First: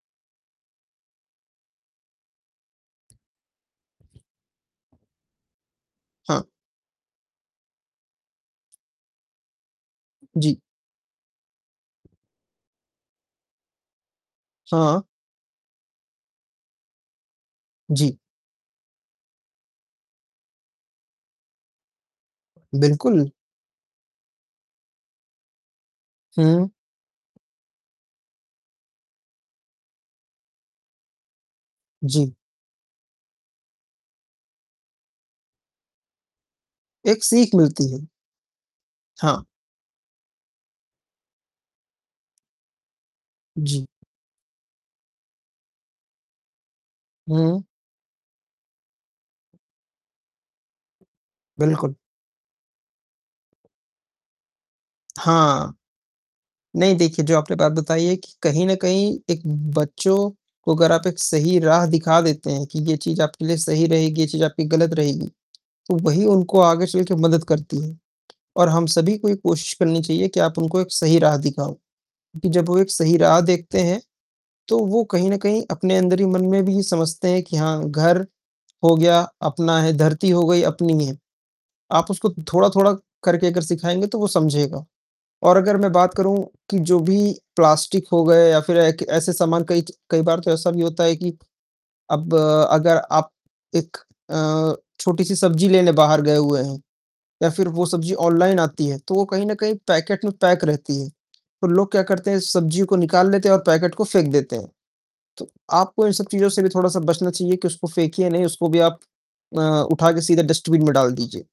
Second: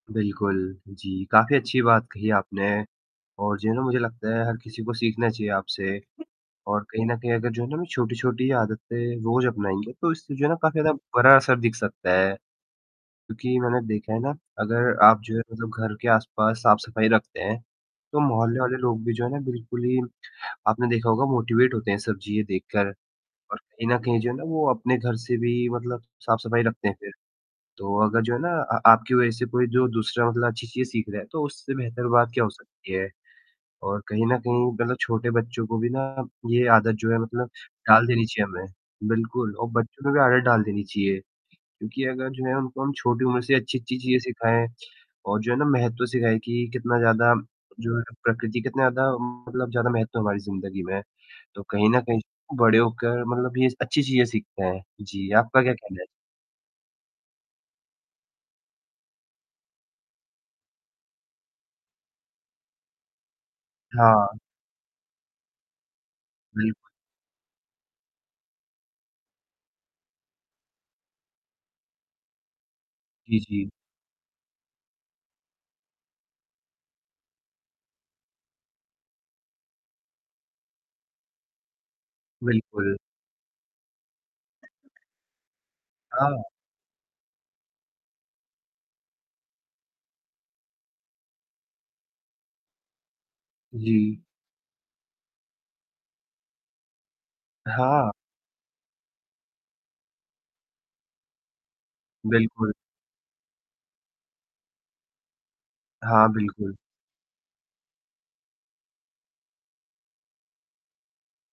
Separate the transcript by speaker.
Speaker 1: बिल्कुल, जी, काफ़ी अच्छी बात कही आपने और जो है ना मुझे लगता है हर किसी को सीखना चाहिए आपसे
Speaker 2: हाँ।
Speaker 1: और कहीं न कहीं अगर जो है ना छोटी-छोटी आदतें रोज़ अपनाएँगे तो इससे जो है ना
Speaker 2: जी।
Speaker 1: काफ़ी ज़्यादा बड़ा असर दिख सकता है, क्योंकि मैंने देखा है ना अगर
Speaker 2: हाँ।
Speaker 1: आप जो है मतलब घर के आसपास साफ़-सफ़ाई रखते हैं,
Speaker 2: जी।
Speaker 1: तो मोहल्ले वाले लोग भी जो है ना बिल्कुल ही, आपने देखा होगा मोटीवेट होते हैं सब चीज़ें देखकर
Speaker 2: बिल्कुल।
Speaker 1: और कहीं न कहीं जो है ना वो अपने घर से भी मतलब साफ़-सफ़ाई
Speaker 2: हुँ।
Speaker 1: रखते हैं फिर, तो अगर जो है ना अ, आपकी वज़ह से कोई जो दूसरा मतलब अच्छी चीज़ें सीख रहा है, तो उससे बेहतर बात
Speaker 2: जी।
Speaker 1: क्या हो सकती है? और कहीं न कहीं मतलब छोटे बच्चों को भी ना ये आदत जो है,
Speaker 2: एक
Speaker 1: मतलब
Speaker 2: सीख मिलती है।
Speaker 1: डाल देनी चाहिए हमें।
Speaker 2: हाँ।
Speaker 1: बिल्कुल, और बच्चों में भी आदत डाल देनी चाहिए क्योंकि अगर जो है उनको हम छोटी उम्र से
Speaker 2: जी।
Speaker 1: अच्छी-अच्छी चीज़ें सिखाएँ और जो है ना महत्व सिखाएँ कि कितना ज़्यादा
Speaker 2: हुँ।
Speaker 1: जो है प्रकृति कितना ज़्यादा मतलब ज़्यादा महत्व हमारी ज़िंदगी में, तो कहीं
Speaker 2: बिल्कुल।
Speaker 1: न कहीं बड़े होकर मतलब ये अच्छी चीज़ें सीखते हैं। जी, आपका
Speaker 2: हाँ।
Speaker 1: क्या कहना है?
Speaker 2: नहीं देखिए, जो आपने बात बताई है कि कहीं न कहीं एक बच्चों को अगर आप एक सही राह दिखा देते हैं कि ये चीज़ आपके लिए सही रहेगी, ये
Speaker 1: हाँ।
Speaker 2: चीज़ आपके लिए ग़लत रहेगी, तो वही उनको
Speaker 1: बिल
Speaker 2: आगे चलकर मदद करती है और हम सभी को एक कोशिश करनी चाहिए कि आप उनको एक सही राह दिखाओ क्योंकि जब वो एक सही राह
Speaker 1: जी, जी।
Speaker 2: देखते हैं, तो वो कहीं न कहीं अपने अंदर ही मन में भी समझते हैं कि हाँ, घर हो गया अपना है, धरती हो गई, अपनी है। आप उसको थोड़ा-थोड़ा
Speaker 1: बिल्कुल।
Speaker 2: करके अगर सिखाएँगे तो वो समझेगा और अगर मैं बात करूँ
Speaker 1: हाँ।
Speaker 2: कि जो भी प्लास्टिक हो गए या फिर एक ऐसे सामान कई च कई बार तो ऐसा भी होता है कि अब अगर आप एक
Speaker 1: जी।
Speaker 2: अ, छोटी-सी सब्ज़ी लेने बाहर गए हुए हैं या फिर वो
Speaker 1: हाँ।
Speaker 2: सब्ज़ी ऑनलाइन आती है, तो वो कहीं न कहीं पैकेट में पैक रहती है। तो लोग क्या करते हैं
Speaker 1: बिल्कुल।
Speaker 2: सब्ज़ी को निकाल लेते हैं और पैकेट को फेंक देते हैं, तो आपको इन सब
Speaker 1: हाँ,
Speaker 2: चीज़ों से भी
Speaker 1: बिल्कुल।
Speaker 2: थोड़ा-सा बचना चाहिए कि उसको फेंकिए नहीं, उसको भी आप अ, उठाकर सीधा डस्टबिन में डाल दीजिए।